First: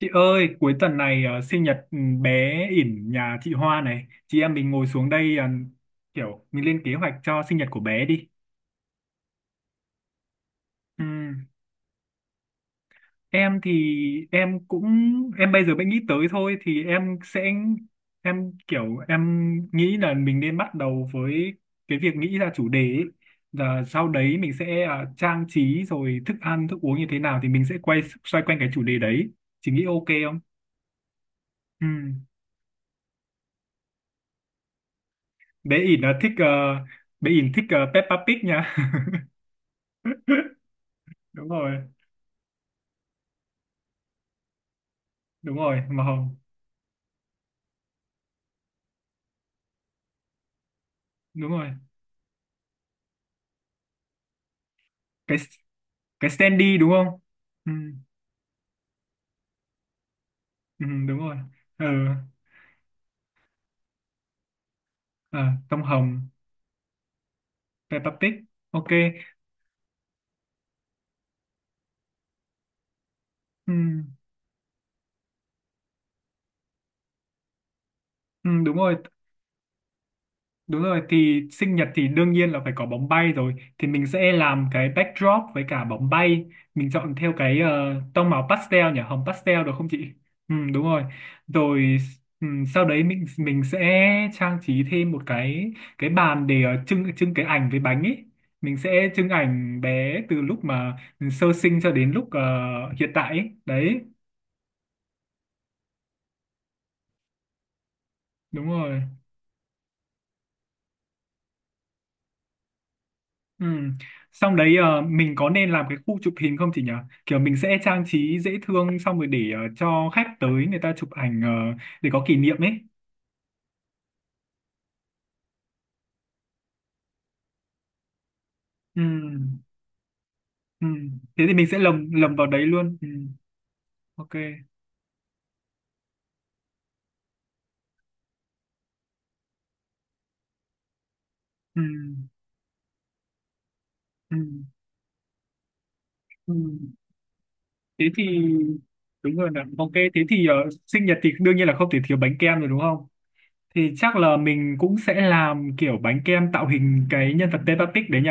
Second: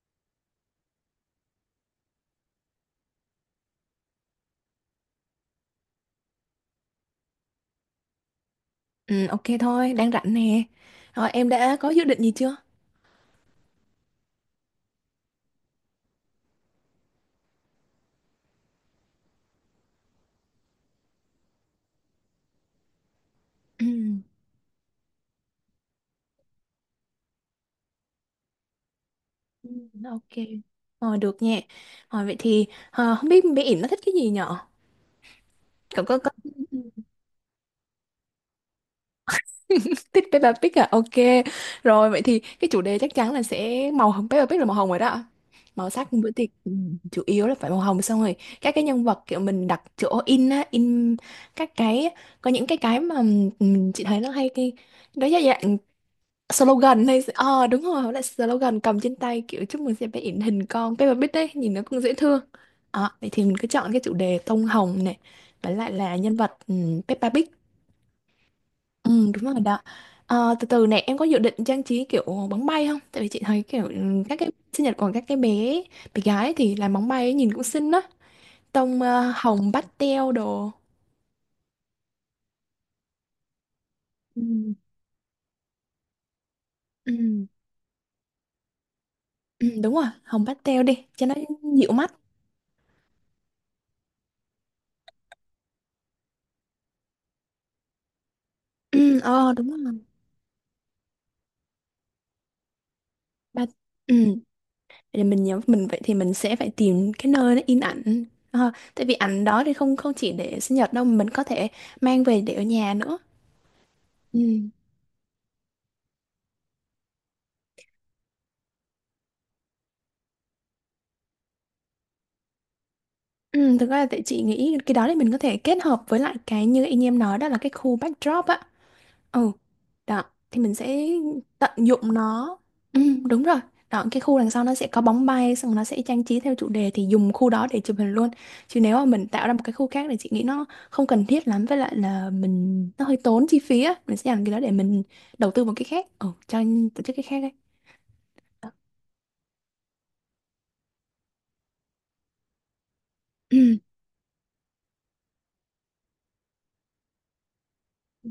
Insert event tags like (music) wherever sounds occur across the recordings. Chị ơi, cuối tuần này sinh nhật bé ỉn nhà chị Hoa này. Chị em mình ngồi xuống đây kiểu mình lên kế hoạch cho sinh nhật của bé đi. Ừ, ok thôi, đang rảnh nè. Rồi, Ừm, em đã có dự định gì chưa? em thì em cũng em bây giờ mới nghĩ tới thôi thì em sẽ em kiểu em nghĩ là mình nên bắt đầu với cái việc nghĩ ra chủ đề ấy. Và Ừ, sau đấy mình sẽ trang trí rồi thức ăn, thức uống như thế nào thì mình sẽ xoay quanh cái chủ đề đấy. Chị Ừ, nghĩ ok ok. không? Rồi, được nha. Rồi, Ừm. vậy thì không biết bé ỉn nó thích cái gì nhở? Bé ỉn Cậu là có thích ờ, Bé ỉn thích Peppa Pig nha. (laughs) (laughs) thích Peppa Pig à? Ok. Đúng rồi. Rồi, vậy thì cái chủ đề chắc chắn là sẽ màu hồng. Peppa Pig là màu hồng rồi đó. Đúng rồi, Màu màu sắc bữa hồng. tiệc chủ yếu là phải màu hồng xong rồi. Các cái nhân vật kiểu mình đặt chỗ in Đúng rồi, các cái, có những cái mà ừ, chị thấy nó hay cái, đó cái là dạng cái Sandy đúng slogan không? hay Ừ. đúng rồi lại slogan cầm trên tay kiểu chúc mừng sẽ bé in hình Ừ, con đúng Peppa Pig rồi. đấy nhìn nó Ừ. cũng dễ thương. Vậy thì mình cứ chọn cái chủ đề tông hồng này À, với tông lại là hồng. nhân vật Peppa Pig. Peppa Pig. Ok. Ừ, đúng rồi đó. Từ từ này em có dự định trang trí kiểu bóng bay không, tại vì chị thấy Ừ. kiểu các cái sinh nhật của các cái bé bé gái thì làm bóng bay ấy, nhìn cũng xinh đó, Ừ, đúng rồi. tông hồng pastel đồ. Đúng rồi thì sinh nhật thì đương nhiên là phải có bóng bay, rồi thì mình sẽ Ừ. làm cái backdrop với cả bóng bay. Mình chọn theo Ừ, cái tông màu pastel nhỉ, hồng pastel ừ, được không đúng chị? rồi hồng Ừ, pastel đúng rồi. đi cho nó dịu Rồi. mắt. Ừ. Sau đấy mình sẽ trang trí thêm một cái bàn để trưng trưng cái ảnh với bánh ấy. Mình sẽ Ừ, trưng đúng ảnh rồi bé từ lúc mà sơ sinh cho đến lúc hiện tại ấy. ba Đấy. ừ. Vậy là mình nhắm mình vậy thì mình sẽ phải tìm cái nơi nó in ảnh. Đúng rồi. Tại vì ảnh đó thì không không chỉ để sinh nhật đâu mà mình có thể mang về để ở nhà nữa. Ừ. Ừ. Xong đấy mình có nên làm cái khu chụp hình không chị nhỉ? Kiểu mình sẽ trang trí dễ thương xong rồi để cho khách tới người ta chụp ảnh để có kỷ niệm ấy. Ừ, thực ra là tại chị nghĩ cái đó thì mình có thể kết hợp với lại cái như anh em nói đó là cái khu backdrop á. Ừ. Ừ, đó, thì mình Ừ. sẽ Thế thì mình tận sẽ lồng dụng lồng vào nó. đấy luôn. Ừ, Ừ. đúng rồi. Đó, cái Ok. khu đằng sau nó sẽ có bóng bay, xong nó sẽ trang trí theo chủ đề thì dùng khu đó để chụp hình luôn. Chứ nếu mà mình tạo ra một cái khu khác thì chị nghĩ nó không cần thiết lắm, với Ừ. lại là mình nó hơi tốn chi phí á. Mình sẽ Ừ. dành cái đó để mình đầu tư một cái khác. Ừ, Ừ. cho tổ chức cái khác đấy. Thế thì Đó. đúng rồi nè. Ok, thế thì sinh nhật thì đương nhiên là không thể thiếu bánh kem rồi đúng không? Ừ. Thì chắc là mình cũng sẽ làm kiểu bánh kem tạo hình cái nhân vật Peppa Pig đấy nhỉ?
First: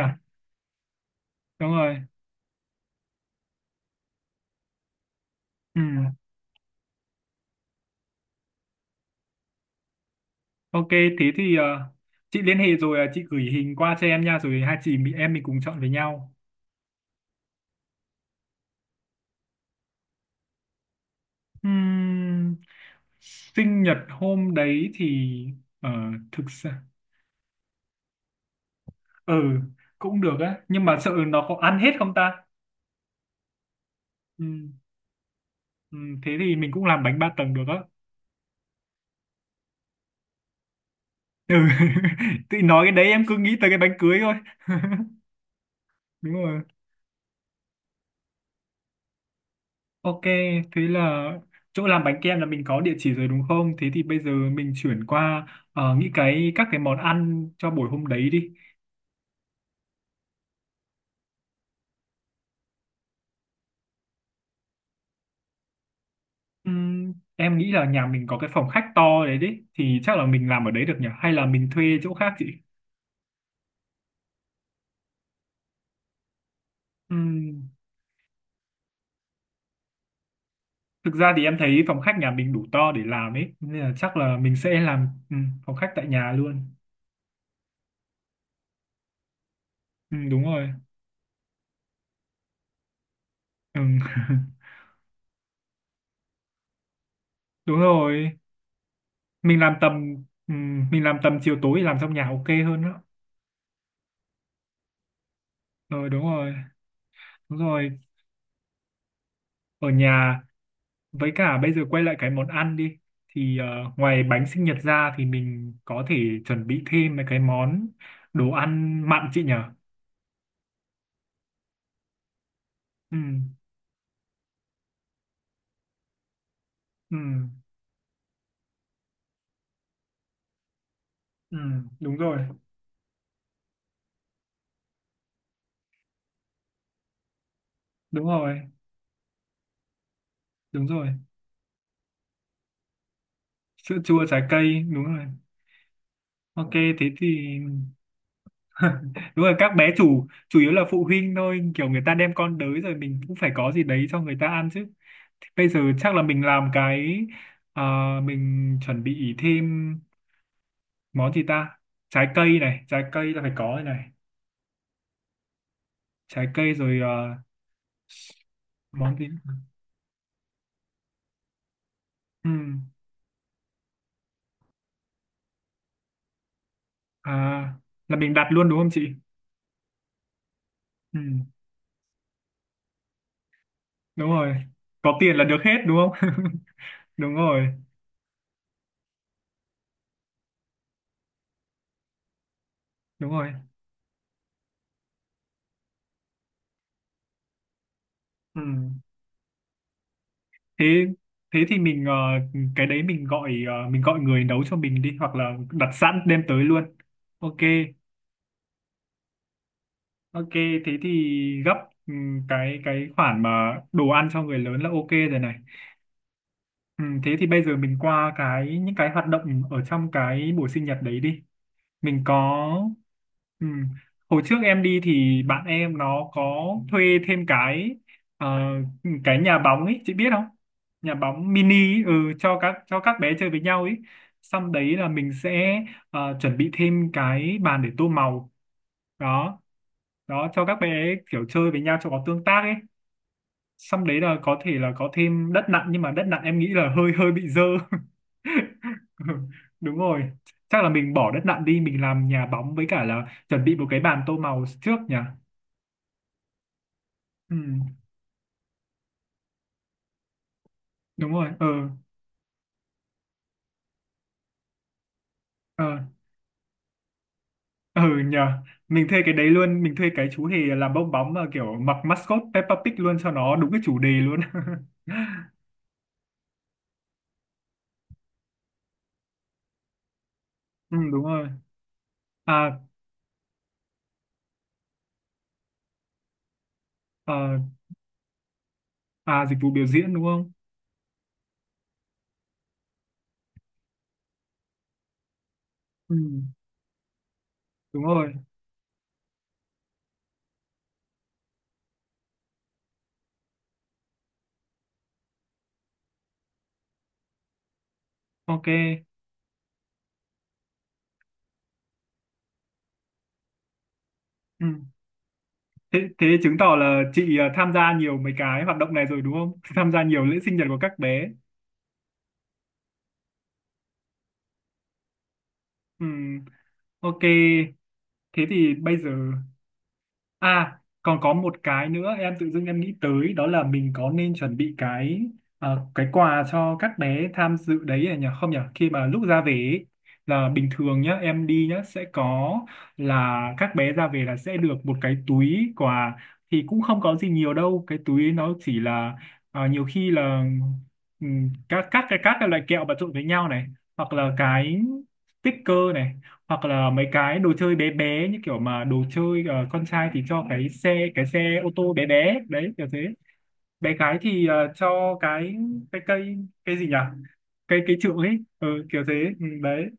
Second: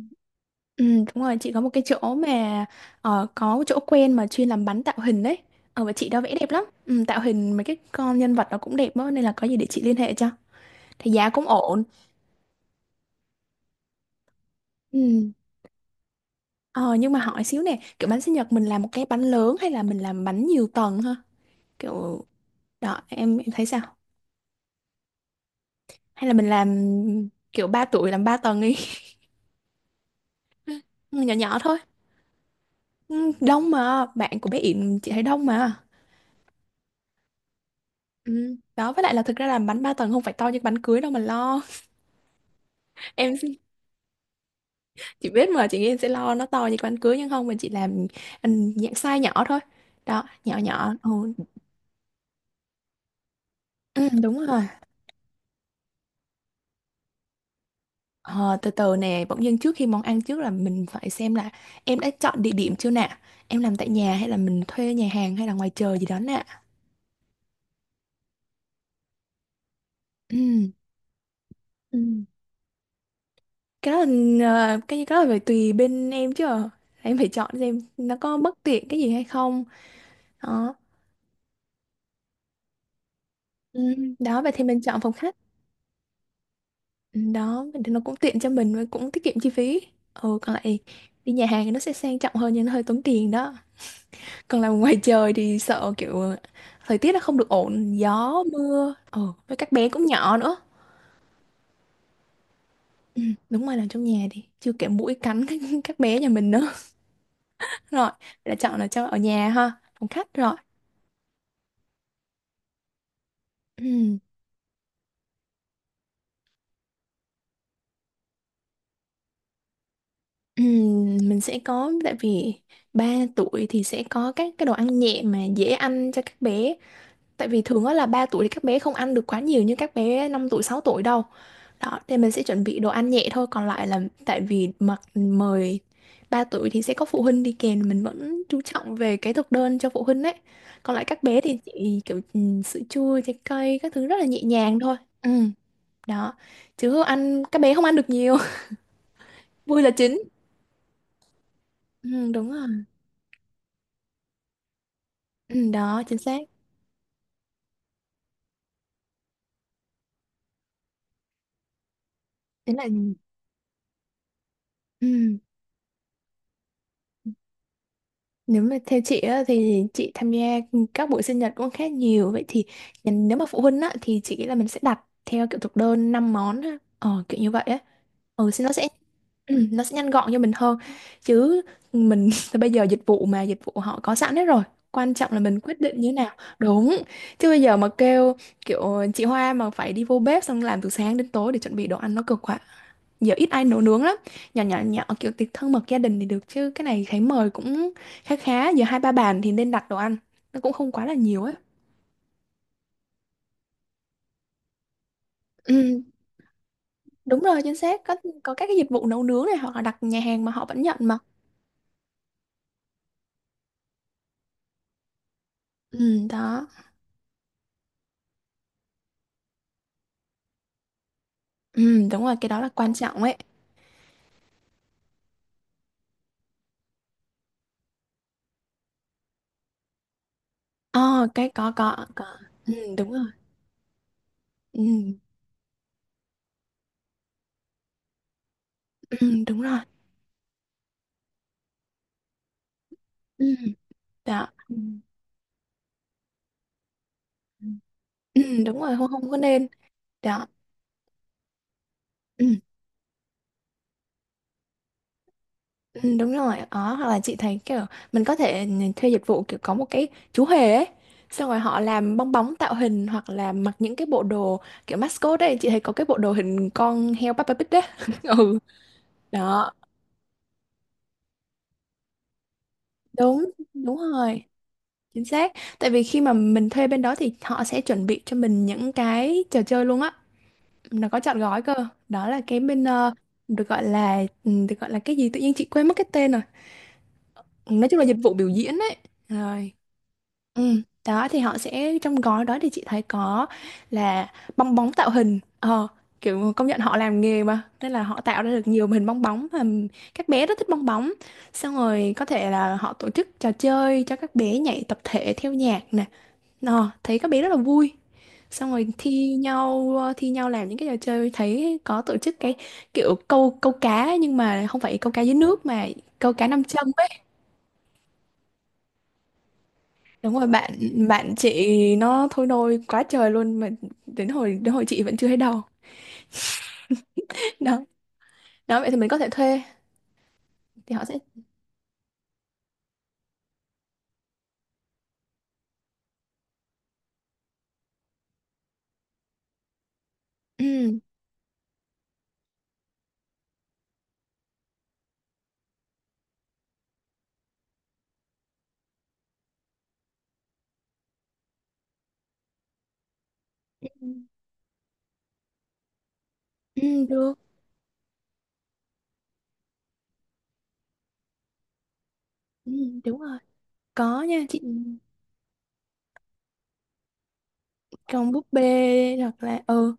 Ừ, đúng rồi, chị có một Đúng cái rồi. chỗ mà có một chỗ quen mà chuyên làm bánh tạo hình đấy. Ừ. Và chị đó vẽ đẹp lắm. Ừ, tạo hình mấy cái con nhân vật nó cũng đẹp đó, nên là có gì để chị liên hệ cho. Ok, Thì giá thế cũng thì ổn. chị liên hệ rồi chị gửi hình qua cho em nha, rồi hai chị mình Ừ. em mình cùng chọn với nhau. ờ nhưng mà hỏi xíu nè, kiểu bánh sinh nhật mình làm một cái bánh lớn hay là mình làm bánh nhiều tầng ha, kiểu Ừm, đó em thấy sao, sinh nhật hôm đấy thì ờ, hay là thực mình làm ra kiểu 3 tuổi làm ba tầng đi. ừ cũng được á, (laughs) nhưng mà sợ Ừ, nhỏ nó có nhỏ thôi. ăn hết không ta? Ừ, đông mà, bạn của bé Ừm, Yển chị thấy đông mà. thế thì mình cũng làm bánh ba tầng được á. Ừ. Đó với lại là thực ra làm bánh 3 tầng không phải to như bánh cưới đâu mà Ừ. lo. (laughs) Tự nói cái đấy (laughs) em cứ nghĩ Em, tới cái bánh cưới thôi. (laughs) chị biết mà, chị nghĩ em sẽ Đúng lo nó rồi. to như bánh cưới nhưng không mà, chị làm ừ, dạng size nhỏ thôi, Ok, đó nhỏ thế nhỏ là ừ. chỗ làm bánh kem là mình có địa chỉ rồi đúng không? Thế thì Ừ, bây giờ đúng rồi. mình chuyển qua nghĩ các cái món ăn cho buổi hôm đấy đi. Ờ, Từ từ nè, bỗng dưng trước khi món ăn, trước là mình phải xem là em đã chọn địa điểm chưa nè, em làm tại nhà hay là mình thuê nhà hàng hay là ngoài trời gì đó nè. Em nghĩ là nhà mình có cái phòng khách to đấy đấy, thì chắc là mình làm ở Ừm, đấy được nhỉ? Hay là mình thuê chỗ Ừ. khác chị? Cái đó là cái đó là phải tùy bên em chứ. Ờ. Em phải chọn Ừm, xem nó có bất tiện cái gì hay không. Đó. thực ra thì em thấy phòng khách nhà mình đủ to để làm ấy, nên là chắc là Đó vậy mình thì sẽ mình chọn làm phòng khách. Phòng khách tại nhà luôn. Đó, vậy thì nó cũng tiện cho mình và cũng tiết kiệm chi phí. Ừ, Đúng còn rồi. lại đi nhà hàng thì nó sẽ sang trọng hơn nhưng nó hơi tốn tiền đó. Ừm, Còn (laughs) làm ngoài trời thì sợ kiểu thời tiết nó không được đúng ổn, rồi. gió, mưa. Ừ, với Mình các làm bé tầm cũng nhỏ nữa. mình làm tầm chiều tối làm trong nhà ok hơn đó. Ừ, đúng rồi, làm trong nhà đi. Chưa kể muỗi cắn các Rồi, bé đúng nhà mình rồi. nữa. Đúng (laughs) rồi, Rồi, là chọn là cho ở nhà ha, ở phòng khách nhà. rồi. Với cả bây giờ quay lại cái món ăn đi thì Ừ, ngoài bánh sinh nhật ra thì mình có thể chuẩn bị thêm mấy cái món đồ ăn mặn chị nhở? ừ, mình sẽ có, tại vì ba Ừ. tuổi thì sẽ có các cái đồ ăn nhẹ mà dễ ăn cho các bé. Ừ. Tại vì thường đó là 3 tuổi thì các bé không ăn được quá nhiều như các bé 5 tuổi, 6 tuổi đâu. Ừ, Đó, đúng thì mình rồi. sẽ chuẩn bị đồ ăn nhẹ thôi, còn lại là tại vì mặc mời 3 tuổi thì sẽ có phụ huynh đi kèm, mình Đúng vẫn rồi. chú trọng về cái thực đơn cho phụ huynh đấy. Đúng Còn lại rồi, các bé thì chỉ kiểu sữa chua, trái cây, các sữa thứ rất chua, là trái nhẹ cây. nhàng thôi. Đúng rồi. Ừ, đó. Ok, Chứ không thế thì ăn, các bé không ăn được nhiều, (laughs) đúng rồi (laughs) các vui bé là chính. chủ chủ yếu là phụ huynh thôi, kiểu người ta Ừ, đem đúng con đới rồi. rồi mình cũng phải có gì đấy cho người ta ăn chứ. Thì bây Ừ, giờ đó, chắc chính là xác. mình làm cái ờ, mình chuẩn bị thêm món gì ta, trái cây Thế này, là trái cây là phải có rồi này, ừ. trái cây rồi, Nếu mà theo món chị gì? á, thì chị tham gia các buổi sinh nhật cũng khá nhiều, vậy Ừ. thì nếu mà phụ huynh á, thì chị nghĩ là mình sẽ đặt theo kiểu thực đơn 5 món á. Kiểu như vậy À, á. là mình đặt Ừ, thì luôn nó đúng sẽ không chị? ừ, nó sẽ nhanh gọn cho mình hơn, Ừ. chứ mình (laughs) bây giờ dịch vụ họ có Đúng sẵn hết rồi, rồi, quan có trọng tiền là là được mình hết quyết đúng định như thế không? nào. Đúng. (laughs) Đúng Chứ bây rồi. giờ mà kêu kiểu chị Hoa mà phải đi vô bếp xong làm từ sáng đến tối để chuẩn bị đồ ăn nó cực quá. Đúng Giờ ít rồi. ai nấu nướng lắm. Nhỏ nhỏ nhỏ kiểu tiệc thân mật gia đình thì được, chứ cái này thấy mời cũng khá Ừ. khá, giờ hai ba bàn thì nên đặt đồ ăn, nó cũng thế không quá là nhiều ấy. thế thì mình ờ, cái đấy mình gọi ờ, mình gọi người nấu cho mình đi hoặc là đặt Ừ, sẵn đem tới luôn. đúng Ok. rồi, chính xác. Có các cái dịch vụ nấu nướng này, hoặc là đặt nhà hàng Ok, mà họ vẫn thế nhận thì mà. gấp cái khoản mà đồ ăn cho người lớn là ok rồi này. Ừ, đó. Ừ, thế thì bây giờ mình qua những cái hoạt động ở trong cái buổi sinh nhật đấy đi. Ừ, Mình đúng rồi cái đó là có quan trọng ấy. ừ, hồi trước em đi thì bạn em nó có thuê thêm ờ, cái nhà bóng ấy, chị biết không? Nhà Ờ cái bóng mini ấy, có có. Ừ, cho đúng các rồi. bé chơi với nhau ấy. Xong đấy là Ừ, mình sẽ chuẩn bị thêm cái bàn để tô màu ừ, đó, đúng rồi. Cho các bé kiểu chơi với nhau cho có tương tác ấy. Ừ, Xong đấy là đó. có thể là có thêm đất nặn nhưng mà đất nặn em nghĩ là hơi hơi bị dơ. Ừ, đúng rồi không không có (laughs) nên Đúng rồi, đó chắc là mình bỏ đất nặn đi, mình làm nhà ừ. bóng với cả là chuẩn bị một cái bàn tô màu trước nhỉ. Ừ, đúng rồi đó, hoặc là chị Ừ, thấy kiểu mình có thể thuê dịch vụ kiểu có một cái chú hề ấy, đúng xong rồi. rồi ờ họ làm bong bóng tạo hình hoặc là mặc những cái bộ đồ kiểu mascot ấy, chị thấy có ờ cái bộ đồ hình con heo Peppa Pig đấy. ờ (laughs) nhờ Ừ mình thuê cái đấy đó, luôn, mình thuê cái chú hề làm bong bóng mà kiểu mặc mascot Peppa Pig luôn cho đúng nó đúng cái đúng chủ đề luôn. rồi, (laughs) chính xác. Tại vì khi mà mình thuê bên đó thì họ sẽ chuẩn bị cho mình những cái trò chơi luôn á, Ừ, nó có đúng trọn rồi. gói cơ. Đó là cái à, bên được gọi là cái gì, tự nhiên chị quên mất cái tên rồi. à Nói chung là dịch vụ biểu diễn ấy. à dịch vụ Rồi. biểu diễn đúng không? Ừ, đó thì họ sẽ, trong gói đó thì chị thấy có là bong bóng tạo hình. Ờ Ừ, Kiểu công nhận họ làm nghề mà nên đúng là họ rồi. tạo ra được nhiều hình bong bóng, và các bé rất thích bong bóng. Xong rồi có thể là họ tổ chức trò chơi cho các bé nhảy tập thể theo nhạc nè, thấy các bé rất là vui. Ok. Xong rồi thi nhau làm những cái trò chơi, thấy có tổ chức cái kiểu câu câu cá, nhưng Ừ. mà không phải câu cá dưới nước mà thế thế câu cá chứng nam tỏ châm. là chị à, tham gia nhiều mấy cái hoạt động này rồi đúng không? (laughs) Tham gia nhiều lễ Đúng rồi, sinh nhật bạn của các bé. bạn chị nó thôi nôi quá trời luôn mà, đến hồi chị vẫn chưa thấy đâu. Ừm, ok. (laughs) Đó. thế thì Đó vậy thì bây mình giờ có thể thuê, À, thì họ còn sẽ có một cái nữa em tự dưng em nghĩ tới đó là mình có nên chuẩn bị cái cái quà cho các bé tham dự đấy à nhỉ? Không nhỉ? Khi mà lúc ra về ấy, là bình ừ, thường nhá, em đi nhá sẽ có, là các bé ra về là sẽ được một cái túi quà, thì cũng không có gì nhiều đâu, cái túi ấy nó chỉ là nhiều khi là các cái loại kẹo mà trộn với nhau này, ừ, hoặc là cái sticker này, hoặc là mấy ừ, được. cái đồ chơi bé bé như kiểu mà đồ chơi con trai thì cho cái xe ô tô bé bé Ừ, đấy kiểu thế. đúng rồi. Bé gái Có nha thì chị, cho cái cây cây gì nhỉ, cây cây trượng còn ấy, búp kiểu thế. bê hoặc Ừ, là đấy. ừ,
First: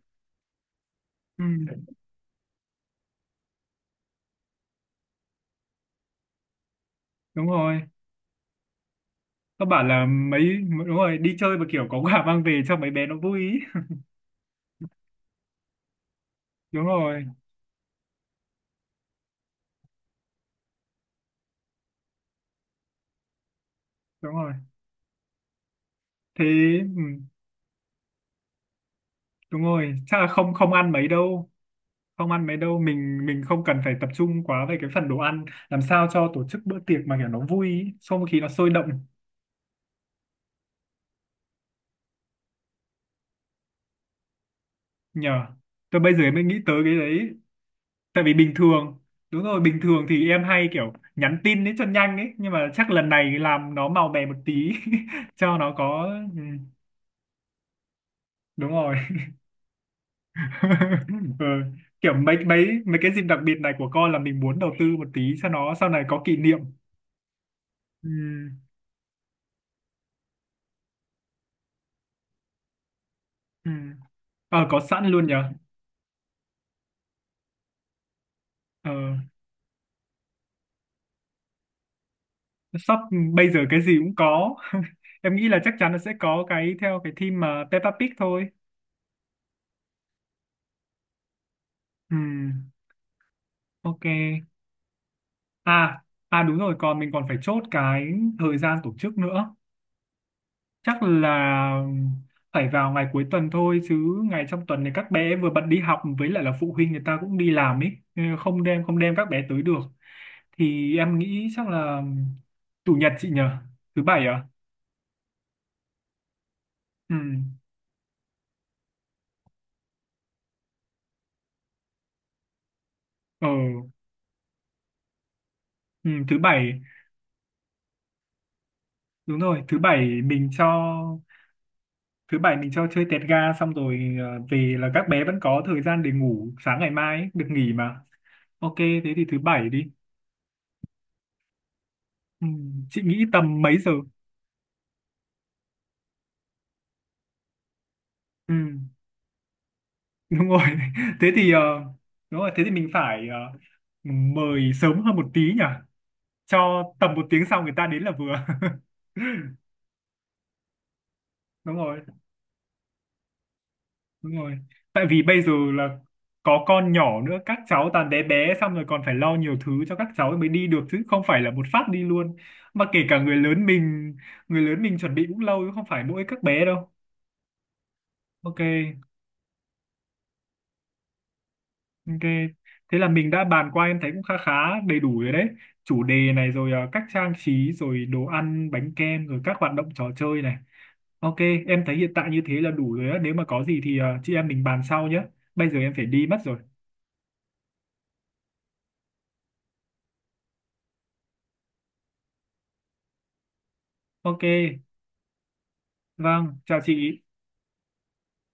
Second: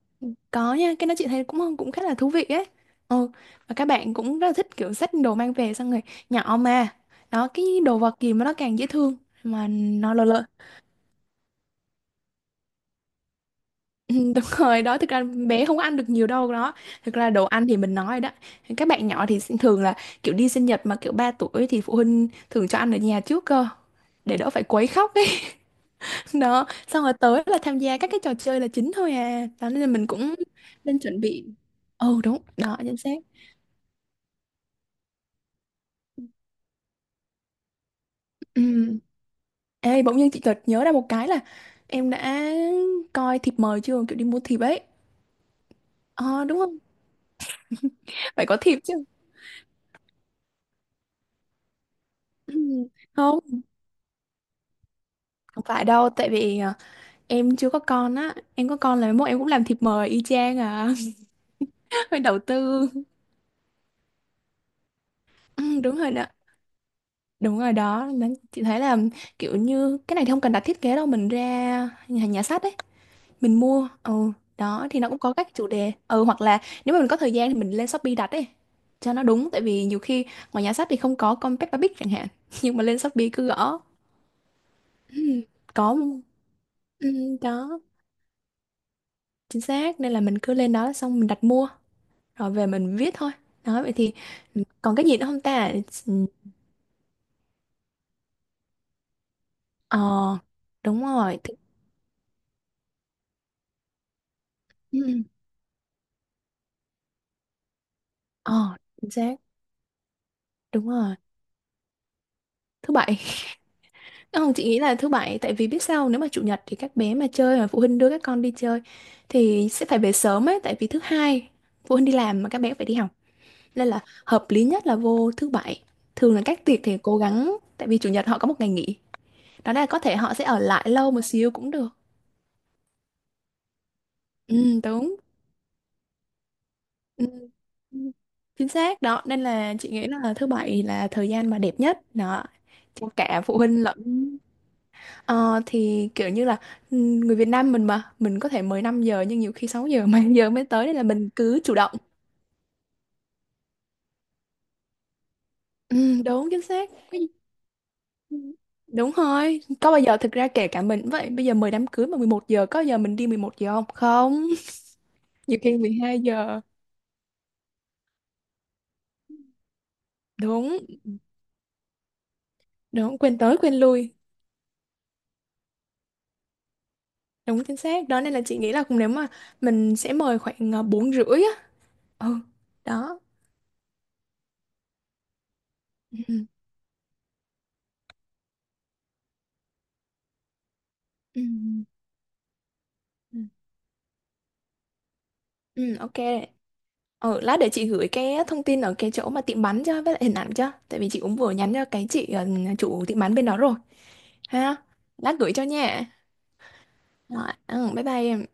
có nha, cái đó chị Ừ, thấy cũng cũng khá là thú vị ấy. Ừ, và các bạn cũng rất là thích kiểu xách đồ mang về xong rồi, nhỏ mà. đúng Đó cái rồi. đồ vật gì mà nó càng dễ thương Các mà bạn là nó lớn lớn. mấy. Đúng rồi, đi chơi mà kiểu có quà mang về cho mấy bé nó vui ý. (laughs) Ừ, đúng rồi đó, thực ra bé không có ăn được nhiều đâu, đó Đúng thực rồi. ra đồ ăn thì mình nói đó, các bạn nhỏ thì sẽ thường là kiểu đi sinh nhật mà kiểu 3 tuổi thì phụ huynh thường cho ăn ở nhà trước cơ, Đúng để đỡ rồi. phải quấy khóc ấy. (laughs) Thế. Đó, Ừ, xong rồi tới là tham gia các cái trò chơi là chính thôi à, đúng đó nên là rồi mình chắc là cũng không không ăn nên mấy chuẩn bị. đâu. Ừ Không đúng ăn mấy đó, đâu, chính xác. mình không cần phải tập trung quá về cái phần đồ ăn, làm sao cho tổ chức bữa tiệc mà kiểu nó vui ý, không khí nó Ừ. sôi động. Ê, bỗng nhiên chị chợt nhớ ra một cái là em đã coi thiệp mời chưa, kiểu đi mua thiệp ấy. Nhờ, tôi bây giờ mới Ờ Đúng nghĩ không? tới cái đấy, tại vì Phải bình có thiệp chứ. thường. Đúng rồi, bình thường thì em hay kiểu nhắn tin ấy cho nhanh ấy, nhưng Ừ. mà chắc lần Không, này làm nó màu mè một tí. (laughs) Cho không nó phải có. đâu, tại Ừ, vì à, em chưa có con á, em đúng có rồi. con là mốt em cũng làm thịt mời y chang à. (laughs) Ừ. (laughs) Kiểu Phải đầu mấy tư. mấy mấy cái dịp đặc biệt này của con là mình muốn đầu tư một tí cho nó Ừ, sau đúng này rồi có đó, kỷ niệm. đúng rồi Ừ. đó. Mà chị thấy là kiểu như cái này thì không cần đặt thiết kế đâu, mình ra nhà sách ấy, mình Ừ. mua. Ừ, Có đó thì sẵn nó cũng luôn có nhờ. các chủ đề. Ừ, hoặc là nếu mà mình có thời gian thì mình lên Shopee đặt ấy, ờ cho nó đúng. Tại vì nhiều khi ngoài nhà sách thì không có con Peppa Pig chẳng hạn, (laughs) nhưng mà shop lên Shopee cứ bây giờ gõ. cái gì cũng có. (laughs) Ừ, Em nghĩ là chắc chắn có, là sẽ có cái theo ừ, cái theme mà đó, Peppa Pig thôi. chính xác. Nên là mình cứ lên đó xong mình đặt mua, rồi về Ừm, mình viết thôi. Đó vậy ok. thì còn cái gì nữa không ta. à Ừ, à đúng rồi, còn mình còn phải chốt cái thời gian tổ chức nữa. ờ Chắc đúng rồi là phải vào ngày cuối tuần thôi chứ ngày trong tuần này ừ, các bé vừa bận đi học với lại là phụ huynh người ta cũng đi làm ấy nên ờ không chính đem các xác, bé tới được. đúng Thì rồi em nghĩ chắc là thứ chủ nhật bảy. chị nhờ? Thứ bảy (laughs) à? Không, chị nghĩ là thứ bảy, tại vì biết sao không? Nếu mà chủ nhật thì các bé Ừ. mà chơi mà phụ huynh đưa các con đi chơi thì sẽ phải về sớm ấy, tại vì thứ hai phụ huynh đi làm mà các bé phải đi học, ờ nên là hợp lý nhất là vô thứ bảy. ừ, Thường thứ là các bảy. tiệc thì cố gắng, tại vì chủ nhật họ có một ngày nghỉ, Đúng rồi, đó là có thể họ sẽ ở lại lâu một xíu cũng được. thứ bảy mình cho chơi tẹt ga xong rồi về Ừ là các đúng. bé vẫn có thời gian để ngủ sáng ngày mai Ừ, ấy, được nghỉ mà. chính Ok, xác thế đó, thì thứ nên bảy là đi. chị nghĩ là thứ bảy là thời gian mà đẹp nhất đó, Ừ, chị cho nghĩ cả phụ tầm mấy huynh giờ? lẫn. Ờ, thì kiểu như là ừ, người Việt Nam mình mà mình có Ừ, thể 15 giờ nhưng nhiều khi 6 giờ 7 (laughs) đúng giờ rồi. mới (laughs) tới, nên là mình Thế thì cứ chủ động. đúng rồi thế thì mình phải mời sớm hơn một tí nhỉ. Ừ, đúng chính Cho xác. tầm một tiếng sau người ta đến là Ừ, vừa. đúng rồi, có bao giờ thực ra kể cả mình cũng vậy, bây giờ (laughs) mời Đúng đám rồi. cưới mà 11 giờ có bao giờ mình đi 11 giờ, không Đúng không, rồi, tại vì bây giờ nhiều khi mười là hai giờ có con nhỏ nữa, các cháu toàn bé bé, xong rồi còn phải lo nhiều thứ cho các cháu mới đi Đúng, được chứ không phải là một phát đi luôn. Mà kể cả đúng quên tới quên lui. Người lớn mình chuẩn bị cũng lâu chứ không phải mỗi các bé đâu. Đúng chính xác. Đó nên là chị Ok. nghĩ là cũng, nếu mà mình sẽ mời khoảng 4 rưỡi á. Ok, Ừ, thế là đó. mình đã bàn qua em thấy cũng khá khá đầy đủ rồi đấy. Chủ đề này (laughs) rồi, à, cách trang trí rồi đồ ăn bánh kem rồi các hoạt động trò chơi này. Ok. Ừ, Em ừ, thấy hiện tại như thế là đủ rồi á, nếu Ừ. Ừ. mà có gì thì à, chị em mình bàn sau nhé. Bây giờ em Ừ, phải ok. đi mất rồi. Ừ, lát để chị gửi cái thông tin ở cái chỗ mà tiệm bánh cho với lại hình ảnh cho. Tại vì chị cũng vừa nhắn cho cái chị chủ tiệm bánh bên đó rồi. Ok. Ha. Lát gửi cho nha. Vâng, chào chị. Rồi, ừ, bye bye em.